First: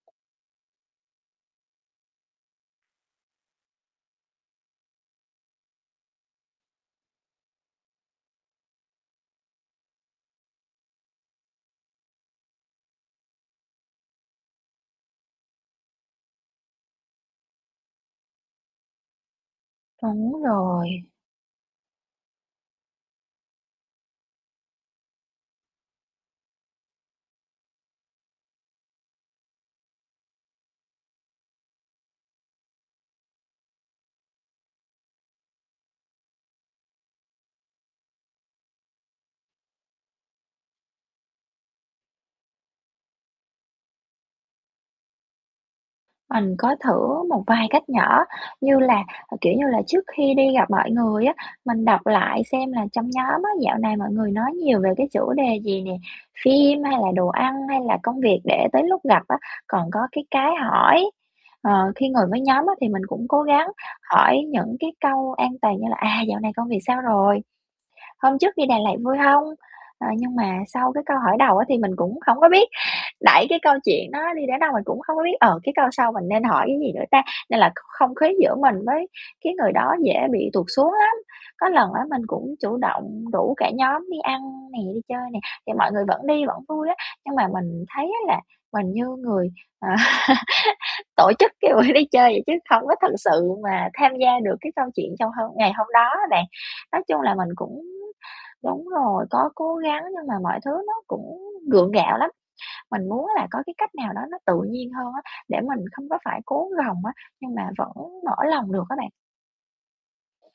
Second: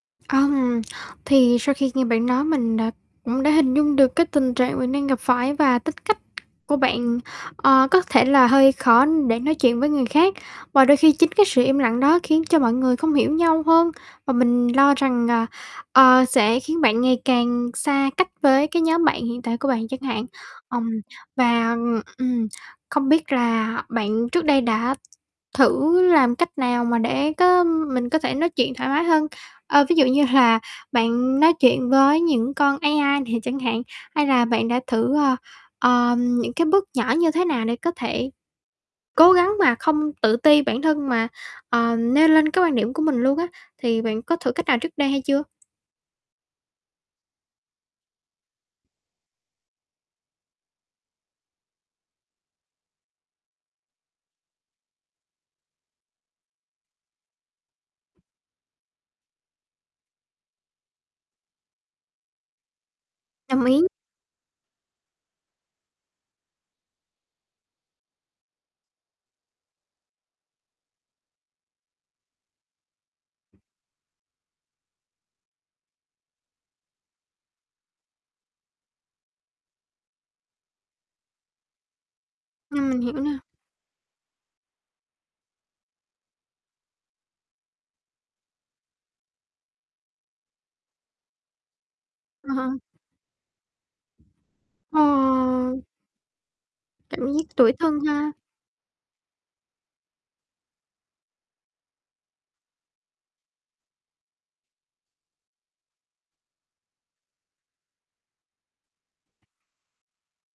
Ừm, thì sau khi nghe bạn nói, mình, à, cũng đã hình dung được cái tình trạng bạn đang gặp phải và tính cách của bạn, ờ, có thể là hơi khó để nói chuyện với người khác, và đôi khi chính cái sự im lặng đó khiến cho mọi người không hiểu nhau hơn, và mình lo rằng, à, ờ, sẽ khiến bạn ngày càng xa cách với cái nhóm bạn hiện tại của bạn chẳng hạn. Đúng Ờm, rồi. và ừm, ừm, không biết là bạn trước đây đã thử làm cách nào mà để có mình có thể nói chuyện thoải mái hơn? Ờ, ví dụ như là bạn nói chuyện với những con AI nè chẳng hạn, hay là bạn đã thử, ờ, ờm, những cái bước nhỏ như thế nào để có thể cố gắng mà không tự ti bản thân mà, ờ, nêu lên cái quan điểm của mình luôn á. Thì bạn có thử cách nào trước đây hay chưa? Mình có thử một vài cách nhỏ như là kiểu như là, trước khi đi gặp mọi người á, mình đọc lại xem là trong nhóm á, dạo này mọi người nói nhiều về cái chủ đề gì nè, phim hay là đồ ăn hay là công việc để tới lúc gặp á còn có cái cái hỏi. Ờ, khi ngồi với nhóm á thì mình cũng cố Đồng gắng ý. hỏi những cái câu an toàn như là "À, dạo này công việc sao rồi? Hôm trước đi Đà Lạt vui hông?" Ờ, nhưng mà sau cái câu hỏi đầu á thì mình cũng hổng có biết đẩy cái câu chuyện đó đi đến đâu. Mình cũng hông có biết: "Ờ, cái câu sau mình nên hỏi cái gì nữa ta?" nên là kh không khí giữa mình với cái người đó dễ bị tụt xuống lắm. Có lần á, mình cũng chủ Ừm, mình hiểu động nè. rủ cả nhóm đi ăn nè, đi chơi nè, thì mọi người vẫn đi, vẫn vui á, nhưng mà mình thấy á là mình như người, à, tổ chức cái buổi đi chơi vậy Ờ, chứ hờ. không có thực sự mà tham gia được cái câu chuyện trong hôm ngày Ờ! hôm đó á bạn. Nói chung Cảm là mình giác tủi cũng thân ha. đúng rồi, có cố gắng nhưng mà mọi thứ nó cũng gượng gạo lắm. Mình muốn là có cái cách nào đó nó tự nhiên hơn á để mình không có phải cố gồng á, nhưng mà vẫn mở lòng được á bạn?